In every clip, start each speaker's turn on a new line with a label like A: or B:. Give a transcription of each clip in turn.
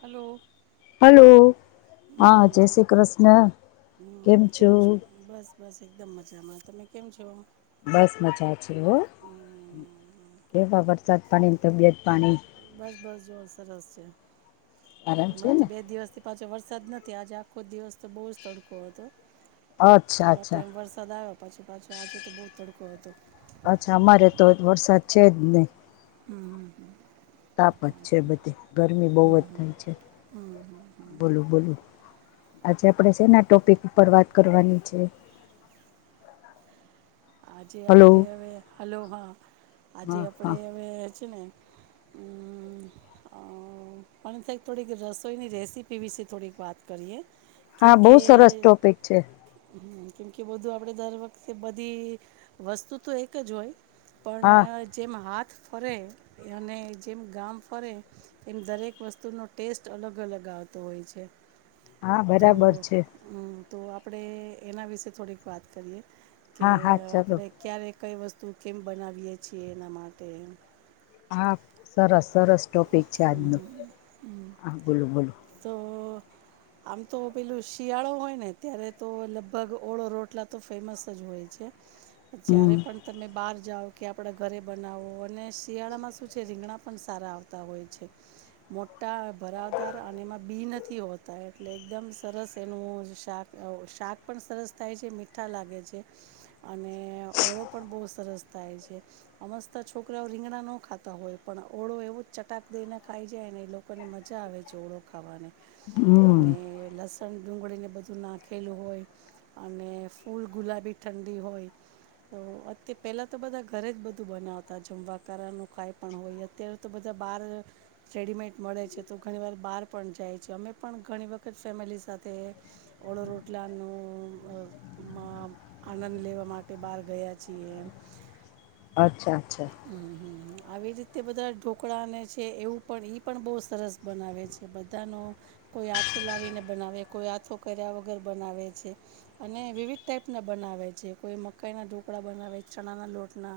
A: Hello
B: hello હા
A: હમ
B: જય
A: જે
B: શ્રી કૃષ્ણ કેમ
A: હમ
B: છું
A: છો બસ બસ એકદમ મજામાં તમે કેમ છો
B: બસ મજા છે હો કેવા વરસાદ પાણી તબિયત પાણી
A: બસ બસ જોર સરસ છે
B: આરામ છે
A: હમણાં
B: ને?
A: તો બે દિવસથી પાંચો વર્ષ સદ નથી આજે આખો દિવસ તો બહુ જ તડકો હતો
B: અચ્છા
A: થોડા
B: અચ્છા
A: ટાઈમ વરસાદ આવ્યો પછી પાછુ આજે તો બહુ તડકો ક તો
B: અચ્છા અમારે તો વરસાદ છે જ નહી
A: હમ હમ હ
B: તાપ જ છે બધી ગરમી બહુ જ થાય છે બોલું બોલું આજે આપડે છેના ટોપિક ઉપર વાત કરવાની છે
A: આજે
B: હલો
A: આપડે હવે હલો હા આજે
B: હા
A: આપડે
B: હા
A: હવે છે ને [inaudible] પણ થંક થોડીક રસોઈની રેસીપી વિશે થોડીક વાત કરીએ
B: હા બહુ
A: કેમકે
B: સરસ ટોપિક છે
A: હમ કેમકે બધું આપણે દર વખતે બધી વસ્તુ તો એક જ હોય પણ
B: હા
A: જેમ હાથ ફરે અને જેમ ગામ ફરે એમ દરેક વસ્તુનો ટેસ્ટ અલગ-અલગ આવતો હોય છે.
B: હા,
A: તો
B: બરાબર છે.
A: હમ તો આપણે એના વિશે થોડીક વાત કરીએ કે,
B: હા હા ચાલો
A: આપણે ક્યારેક કઈ વસ્તુ કેમ બનાવીએ છીએ એના માટે
B: હા! સરસ-સરસ ટોપિક છે આજનું. હા બોલો-બોલો
A: તો
B: હ [unintelligible]
A: આમ તો પેલું શિયાળો હોય ને ત્યારે તો લગભગ ઓળો રોટલા તો ફેમસ જ હોય છે. જ્યારે
B: હમ
A: પણ તમે બાર જાઓ કે, આપણા ઘરે બનાવો અને શિયાળામાં શું છે રીંગણા પણ સારા આવતા હોય છે. મોટા ભરાવદાર અને એમાં બી નથી હોતા એટલે એકદમ સરસ એનું શાક અ શાક પણ સરસ થાય છે, મીઠા લાગે છે અને ઓળો પણ બો સરસ થાય છે. અમસ્તા છોકરાઓ રીંગણા ન ખાતા હોય પણ ઓળો એવો જ ચટાક દઈને ખાય જાય. ને એ લોકોને મજા આવે છે ઓળો ખાવાની
B: હમ
A: અને લશ ગન ડુંગળીને બધું નાખેલું હોય અને ફૂલ ગુલાબી ઠંડી હોય તો અ પેલા તો બધા ઘરે જ બધું બનાવતા જમવાકારા નું કાય પણ હોય અત્યારે તો બધા બાર રેડીમેડ મળે છે તો ઘણી વાર બહાર પણ જાય છે, અમે પણ ઘણી વખત ફેમિલી સાથે ઓળો રોટલાનું મા આનંદ લેવા માટે બહાર ગયા છીએ એમ.
B: અચ્છા અચ્છા!
A: હમ, હમ. આવી રીતે બધા ઢોકળાને છે એવું પણ ઇ પણ બો સરસ બનાવે છે બધાનો કોઈ આથું લાવીને બનાવે, કોઈ આથો કર્યા વગર બનાવે છે અને વિવિધ ટાઈપ ના બના બનાવે છે.. કોઈ મકાઈ ના ઢોકળા બનાવે, ચણાના લોટના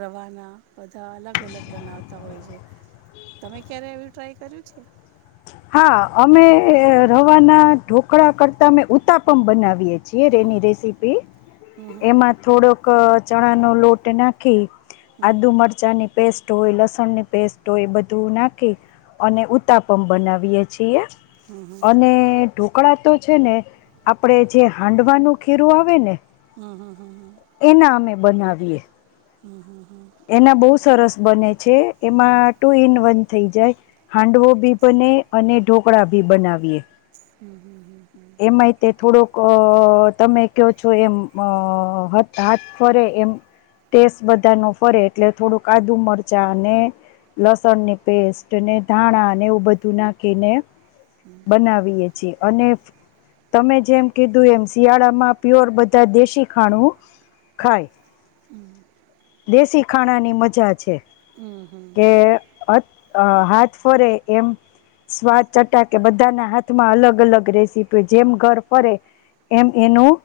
A: રવાના બધા અલગ-અલગ બનાવતા હોય છે. તમે ક્યારે એવું ટ્રાય કર્યું છે?
B: હા! અમે રવાના ઢોકળા કરતા અમે ઉતાપમ બનાવીએ છીએ રે રસીપી
A: હમ
B: એમાં થોડોક ચણા નો લોટ નાંખી
A: હમ
B: આદુ મરચાંની પેસ્ટ હોય, લસણ ની પેસ્ટ હોય બધું નાખી અને ઉતાપમ બનાવીયે છીએ. અને ઢોકળા તો છે ને આપણે જે હાંડવાનું ખીરું આવે ને
A: અહહહ
B: બનાવીયે.
A: હમ હમ હ.
B: એના બઉ સરસ બને છે, એમાં ટુ ઇન વન થઈ જાય. હાંડવો બી બને અને ઢોકળા ભી બનાવીએ
A: હમ હમ.
B: [inaudible] એમાંય તે થોડોક અ તમે કયો છો એમ અ હાથ ફરે એમ ટેસ્ટ બધા નો ફરે એટલે થોડુક આદુ મરચાં ને. લસણની પેસ્ટ, અને ધાણા ને એવું બધું નાખીને. બનાવીએ છીએ અને તમે જેમ કીધું એમ શિયાળામાં પ્યોર બધા દેશી ખાણું. ખાય! દેશી ખાણાની મજા છે.
A: હમ હમ હમ.
B: કે અ અ હાથ ફરે એમ સ્વાદ ચટાકે બધાના હાથમાં અલગ અલગ રેશ જેમ ઘર ફરે એમ એનું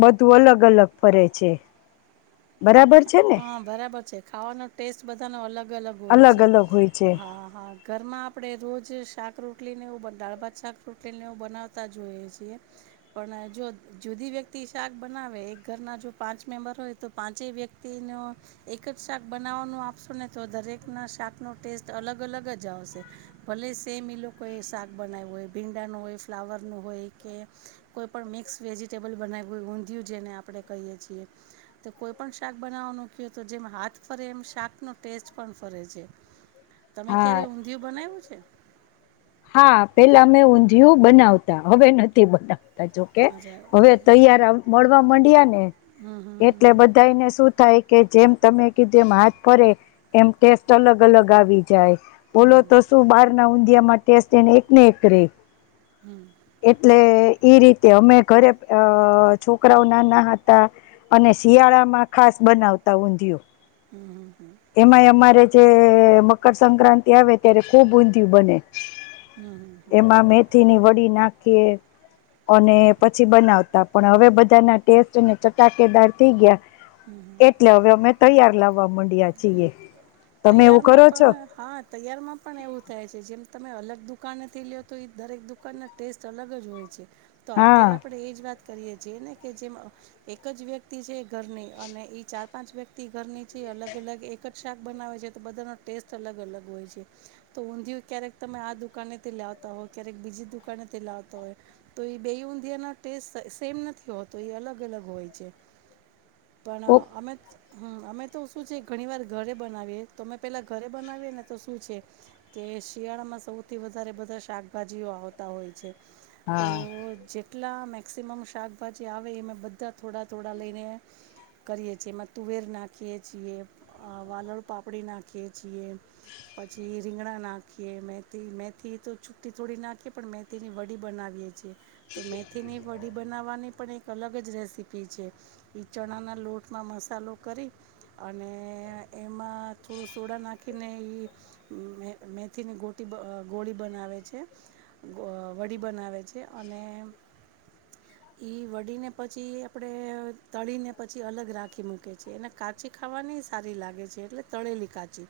B: બધુ અલગ-અલગ ફરે છે. બરાબર છે ને
A: હા! બરાબર છે ખાવાનો ટેસ્ટ બધાનો અલગ અલગ હોય છે
B: અલગ હોય છે
A: હા હા હા ઘરમાં આપણેે રોજ શાક રોટલીને એવુ દાળ ભાત શાક રોટલીને એવુ બનાવતા જોઈએ છીએ પણ જો જુ બધી વ્યક્તિ શાક બનાવે એક ઘરના જો પાંચ મેમ્બર હોય તો પાંચેય વ્ય તી નો એક જ શાક બનાવવાનું આપશો ને તો દરેક ના શાક નો ટેસ્ટ અલગ અલગ જ આવશે ભલે સેમ લોકોએ શાક બનાવું હોય ભીંડા નું હોય ફ્લાવર નું હોય કે કોઈ પણ મિક્સ વેજીિટેબલ બનાવ ઊંધિયું જેને આપે કહીએ છીએ કોઈ પણ શાક બનાવવાનું કે તો જેમ હાથ ફરે એમ શાકનો ટેસ્ટ પણ ફરે છે. તમે
B: હા
A: ક્યારે ઊંધિયું બનાયવું છે.
B: હા પેલા મે ઊંધિયું બનાવતા હવે નથી બતા તા જોકે
A: અચ્છા
B: હવે
A: એટલે
B: તૈયાર આવ મળવા માંડ્યા ને.
A: હમ હમ
B: એટલે બધાય ને શું થાય. કે જેમ તમે કીધું એમ હાથ ફરે એમ ટેસ્ટ અલગ અલગ આવી જાય. બોલો તો શું બાર ના ઊંધિયામાં ટેસ્ટ એને એક એક રેય.
A: હમ હમ હમ
B: એટલે એ રીતે અમે ઘરે અ છોકરાઓ ના ના હતા. અને શિયાળા માં ખાસ બનાવતા ઊંધિયું.
A: હમ હમ હમ.
B: તે મકરસંક્રાંતિ આવે ત્યારે ખૂબ ઊંધયું બને.
A: હમ હમ
B: એમાં મેથીની વડી નાખીએ. અને પછી બનાવતા પણ હવે બધાના ટેસ્ટ અને ચટાકેદાર થઈ ગયા. એટલે હવે અમે તૈયાર લાવવા મન
A: તૈયારમાં
B: છો
A: પણ હા તૈયારમાં પણ એવું થાય છે જેમ તમે અલગ દુકાનેથી લો તો એ દરેક દુકાનના ટેસ્ટ અલગ જ હોય છે. તો અત્યારે
B: હા
A: આપડે એજ વાત કરીએ જે ને કે જેમ એક જ વ્યક્તિ છે. ઘરની અને ઈ ચાર પાંચ વ્યક્તિ ઘર ની છે અલગ. અલગ એક જ શાક બનાવે છે તો બધાનો ટેસ્ટ અલગ અલગ હોય છે તો ઊંધિયું ક્યારેક તમે આદુ. કને તે લાવતા હોય ક્યારેક બીજી દુકાને થી લાવતા હોય તો એ બે ઊંધિયા ટેસ્ટ સેમ ન થી હોતો એ અલગ અલગ હોય છે.
B: [inaudible]
A: પણ અમે હમ અમે તો શું છે ઘણી વાર ઘરે બનાવીએ તો અમે પેલા ઘરે બનાવીએ ને તો શું છે કે શિયાળામાં સૌ થી વધરે બધા શાકભાજી આવતા હોય છે તો
B: હા
A: ચે કેટલા મેક્સિમમ શાકભાજી આવે એમે બધા થોડા થોડા લઈને. કરીએ છીએ એમાં તુવેર નાખીએ છીએ. છી વાલળ પાપડી નાખીએ છીએ પછી. રીંગણા નાખીએ મેથી મેથી તો છુ્ટી થોડી નાખીએ પણ મેથીની વડી બનાવીએ છીએ. તો મેથીની વડી બનાવવાની. પણ એક અલગ જ રેસીપી છે એ ચણાના લોટમાં મસાલો કરી. અને એમાં થોડું સોડા નાખીને એ મેથીની ગોટી. ગોળી બનાવે છે વડી બનાવે છે અને.
B: [inaudible]
A: ઈ વડીીને પછી આપણેે તળી ને પછી અલગ રાખી મૂકે છે એને કા. કાચી ખાવાની સારી લાગે છે એટલે તળેલી કાચી.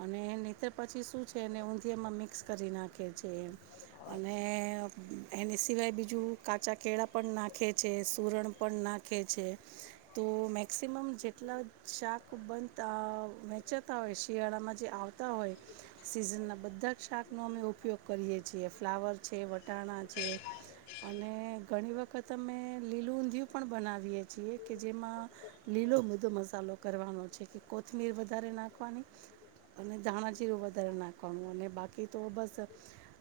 A: અને નીિતે પછી શું છે એને ઊંધિયામાં મિક્સ કરી નાખે છે એ. અને એની સિવાય બીજું કાચા કેળા પણ નાખે છે સુરણ પણ ના. નાખે છે તો મેક્સિમમ જેટલા. શાક બંધ વહેચાતા હોય શિયાળામાં જે આવતા હોય સિઝનના બધા. શાકનો અમે ઉપયોગ કરીએ છીએ ફ્લાવર છે વટાણા છે. અને ઘણી વખત અમે લીલું ઊંધિયું પણ બનાવીએે છીએ. કે જેમાં લીલો બધો. કરવા છે કોથમીર વધારે નાખવાની અને ધાણાજીરું વધારે નાખવાનું અને બાકી તો બસ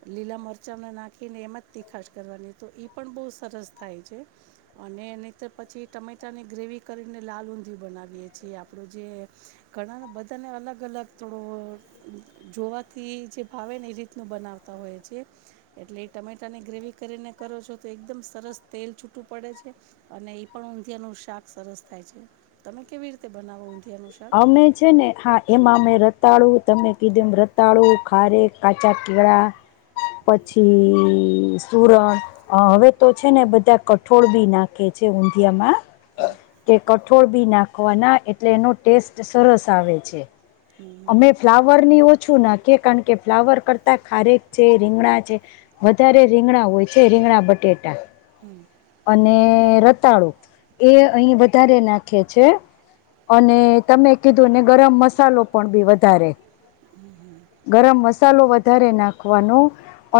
A: લીલા મરચાંને નાખીને મત તી ખાસ કરવાની તો પણ બહુ સરસ થાય છે અને ન પછી તમે બધાને ગ્રેવી કરીને લાલ ઊંધી બનાવીએ છીએ. જે આપણું જે ઘણા બધાને અલગ અલગ થોડો જોવાથી જે ભાવે ને એ રીતનું બનાવતા હોય છે એટલે એ ટમેટાની ગ્રેવી કરીને કરો છો તો એકદમ સરસ તેલ છૂટું પડે છે અને એ પણ ઊંધીયાનું શાક સરસ થાય છે તમે કેવી રીતે બનાવો ઊંધિયાનું શાક
B: અમે છે ને હા એમાં અમે ર રતાળુ તમે કીધું રતાળું ખારેક કાચા કેળા પછી સુરણ હવે તો છે ને બધા કઠોળ બી નાખે કે છે ઊંધીયામાં કે કટ છોડ બી નાખવાના એટલે એનો ટેસ્ટ સરસ આવે છે. અમે ફ્લાવર ની ઓછું નાખી કારણ કે ફ્લાવર કરતા ખારેક છે રીંગણા છે વધારે રીંગણા હોય છે રીંગણા બટેટા અને રતાળું એ અહીં વધારે નાખે છે. અને તમે કીધું ને ગરમ મસાલો પણ બી વધારે ગરમ મસાલો વધારે નાખવાનો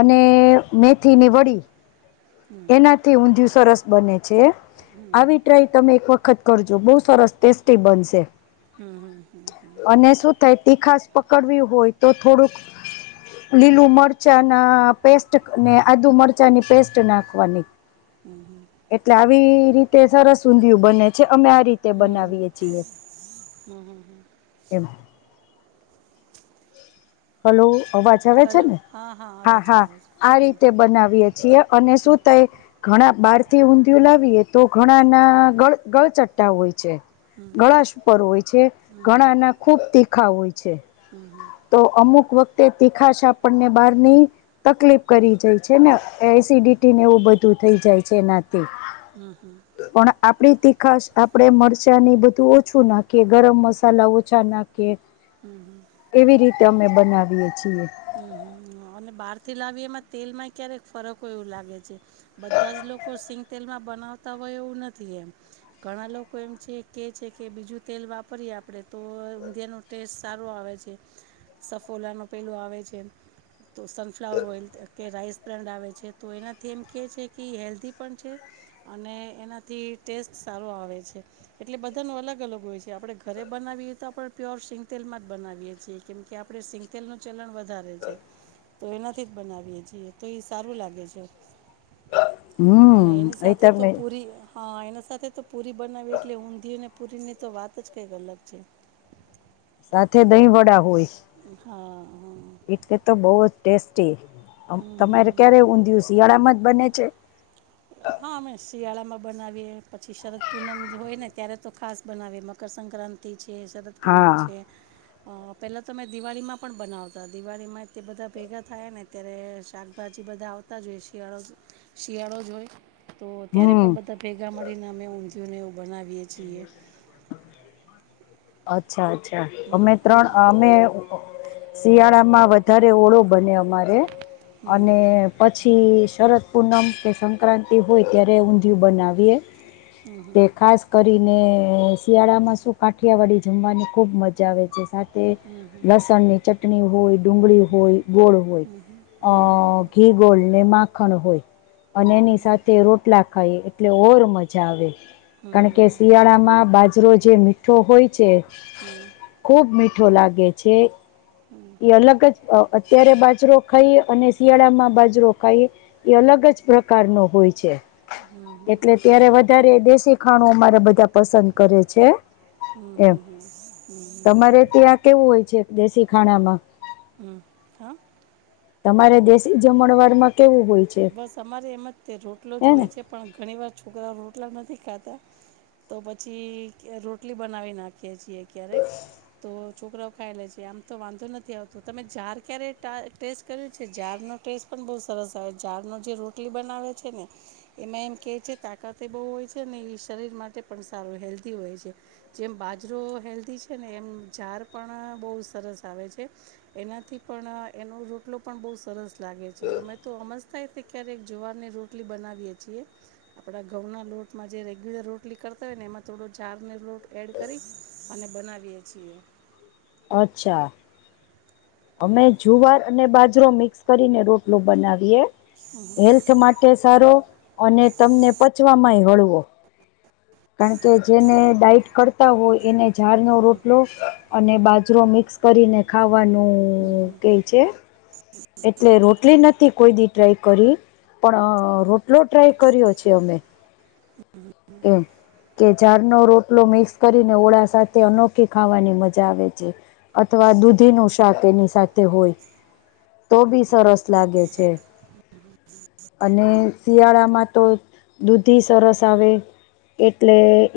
B: અને મેથીની વડી એનાથી ઊંધિયું સરસ બને છે આવી ટ્રાય તમે એક વખત વખત કરજો બઉ સરસ ટેસ્ટી બનશે.
A: હમ્મ હમ્મ હમ્મ.
B: અને શું થાય તીખાસ પકડવી હોય તો થોડુંક લીલું મરચા ના પેસ્ટ ને આદુ મરચાંની પેસ્ટ નાખવાની એટલે આવી રીતે સરસ ઊંધિયુ બને છે. અમે આ રીતે
A: હમ હમ
B: બનાવીએ છીએ એમ. હલો અવાજ આવે છે
A: હલો
B: ને.
A: હા આવે
B: હા
A: છે
B: હા
A: આવે છે
B: આ
A: હમ
B: રીતે બનાવીએે છીએ અને શું થઈ ઘણા બહાર થી ઊંધિયું લાવીએ તો ઘણા ના ગળ ગળચટ્ટા હોય છે. ઘણા સુર હોય છે ઘણાના ખૂબ તીખા હોય છે. તો અમુક વખતે તીખા છે આપણને બહારની તકલીફ કરી જાય છે ને એસિડિટી ને એવું બધું થઈ જાય છે એનાથી
A: હમ્મ હમ્મ.
B: પણ આપણી તીખાશ આપણેે મરચાંની બધું ઓછું નાખીએ ગરમ મસાલા ઓછા નાખીએ
A: હમ્મ-હમ્મ.
B: એવી રીતે અમે બનાવીએ છીએ.
A: હમ્મ-હમ્મ. અને બહારથી લાવી એમાં તેલમાં ક્યારેક ફરક હોય એવું લાગે છે. બધા જ લોકો શિંગ તેલમાં બનાવતા હોય એવું નથી એમ, ઘણા લોકો એમ છે કે છે કે બીજું તેલ વાપરીએ આપણે તો ઊંધિયાનો ટેસ્ટ સારો આવે છે. સફોલાનો પહેલો આવે છે. તો સનફ્લાવર ઓઇલ કે રાઈસ બ્રાન્ડ આવે છે, તો એનાથી એમ કે છે કે ઈ હેલ્ધી પણ છે અને એનાથી ટેસ્ટ સારો આવે છે. એટલે બધા નો અલગ-અલગ હોય છે. આપડે ઘરે બ બનાવીએ તો આપણે પ્યોર સિંગતેલમાં જ બનાવીએ છીએ, કેમ કે આપણે સિંગતેલનું ચલન વધ ધારે છે, તો એનાથી જ બનાવી છીએ તો એ સારું લાગે છે. અને
B: હમ
A: એની
B: એ
A: સાથે તો
B: તમે
A: પૂરી હા એના સાથે તો પૂરી બનાવી એટલે ઊંધીયું ને પૂરીની તો વાત જ કંઈક અલગ છે.
B: સાથે દહીં વડા હોય.
A: હા.
B: એટલે તો બઉ જ ટેસ્ટી. આમ
A: હમ
B: તમારે ક્યારે
A: હમ
B: ઊંધિયું શિયાળામાં જ બને છે?
A: હા અમે શિયાળામાં બનાવીએ, પછી શરદ પૂનમ હોય જે હોયને ત્યારે તો ખાસ બનાવીએ, મકરસંક્રાંતિ છે, શરદપૂનમ
B: હા
A: છે. અહ પેલા તો મેં દિવાળીમાં પણ બનાવતા, દિવાળી માં તે બધા ભેગા થાય ને ત્યારે શાકભાજી એ બધા આવતા જ હોય શિયાળો શિયાળો જોઈ તો ત્યારે પણ
B: હમ
A: બધા ભેગા મળીને અમે ઊંધીયું ને એવું બનાવી વીએ છીએ.
B: અચ્છા-અચ્છા.
A: હમ
B: અમે ત્રણ અમે શિયાળામાં વધારે ઓળો બને અમારે, અને પછી શરદ પૂનમ કે સંક્રાંતિ હોય ત્યારે ઊંધિયું બનાવીએ. તે ખાસ ને શિયાળામાં શું કાઠિયાવાડી જમવાની ખુબ મજા આવે છે. તે લસણ ની ચટણી હોય, ડુંગળી હોય ગોળ હોય, અહ ઘી ગોળ ને માખણ હોય અને એની સાથે રોટલા ખાય એટલે ઓર મજા આવે. કારણ કે શિયાળામાં બાજરો જે મીઠો હોય છે, ખુબ મીઠ ઠો લાગે છે. ઈ અલગ જ અહ અત્યારે બાજરો ખાઈએ અને શિયાળામાં બાજરો ખાઈએ ઈ અલગ જ જ પ્રકાર નો હોય છે. એટલે ત્યારે વધારે દેશી ખાણું અમારે બધા પસંદ કરે છે. એમ તમારે ત્યાં કેવું
A: હમ્મ-હમ્મ-હમ્મ-હમ્મ-હમ્મ.
B: હોય છે દેશી ખાણા માં
A: હમ્મ, હા.
B: તમારે દેશી જમણવાડ માં
A: બસ અમારે એમ જ તે, રોટલો
B: હે
A: જ
B: ને
A: હોય છે પણ ઘણી વાર છોકરાઓ રોટલા નથી ખાતા, તો પછી રોટલી બનાવી નાખીએ છીએ ક્યારેક, તો છોકરાઓ ખાય લે છે. આમ તો વાંધો નથી આવતું. તમે જાર ક્યારેય ટા ટેસ્ટ કર્યું છે? જાર નો ટેસ્ટ પ ણ બહુ સરસ હવે જારનો જે રોટલી બનાવે છે ને, એમાં એમ કહે છે તાકાતે એ બહુ હોય છે ને, ઈ શરીર માટે પણ સારું હેલ્ધી હોય છે. જેમ બાજરો હેલ્ધી છે ને, એમ જાર પણ અહ બહુ સરસ આવે છે. એનાથી પણ એનો રોટલો પણ બહુ સરસ લાગે છે. અમે તો અમસ્તાએ તે ક્યારેક જવારને રોટલી બનાવીએ છીએ. આપડા ઘઉં ના લોટમાં જે રેગ્યુલર રોટલી કરતા હોય ને એમાં થોડો જારને લોટ એડ કરી અને બનાવીએ છીએ.
B: અચ્છા. અમે જુવાર અને બાજરો મિક્સ કરીને રોટલો બનાવીએ. હેલ્થ માટે સારો અને તમને પચવા માંય હળવો. કારણ કે જેને ડાઈટ કરતા હોય એને ઝાડનો
A: હ
B: રોટલો. અને બાજરો મિક્સ કરીને ખાવાનું.
A: હમ હમ.
B: કે છે એટલે રોટલી નથી કોઈ દી ટ્રાય કરી. પણ રોટલો ટ્રાય કર્યો છે અમે.
A: [inaudible]
B: હમ. કે ઝાડનો રોટલો મિક્સ કરીને ઓળા સાથે અનોખી ખાવાની મજા આવે છે અથવા. દૂધી નું શાક એની સાથે હોય. તો બી સરસ લાગે છે. અને શિયાળામાં તો દૂધી સરસ આવે. એટલે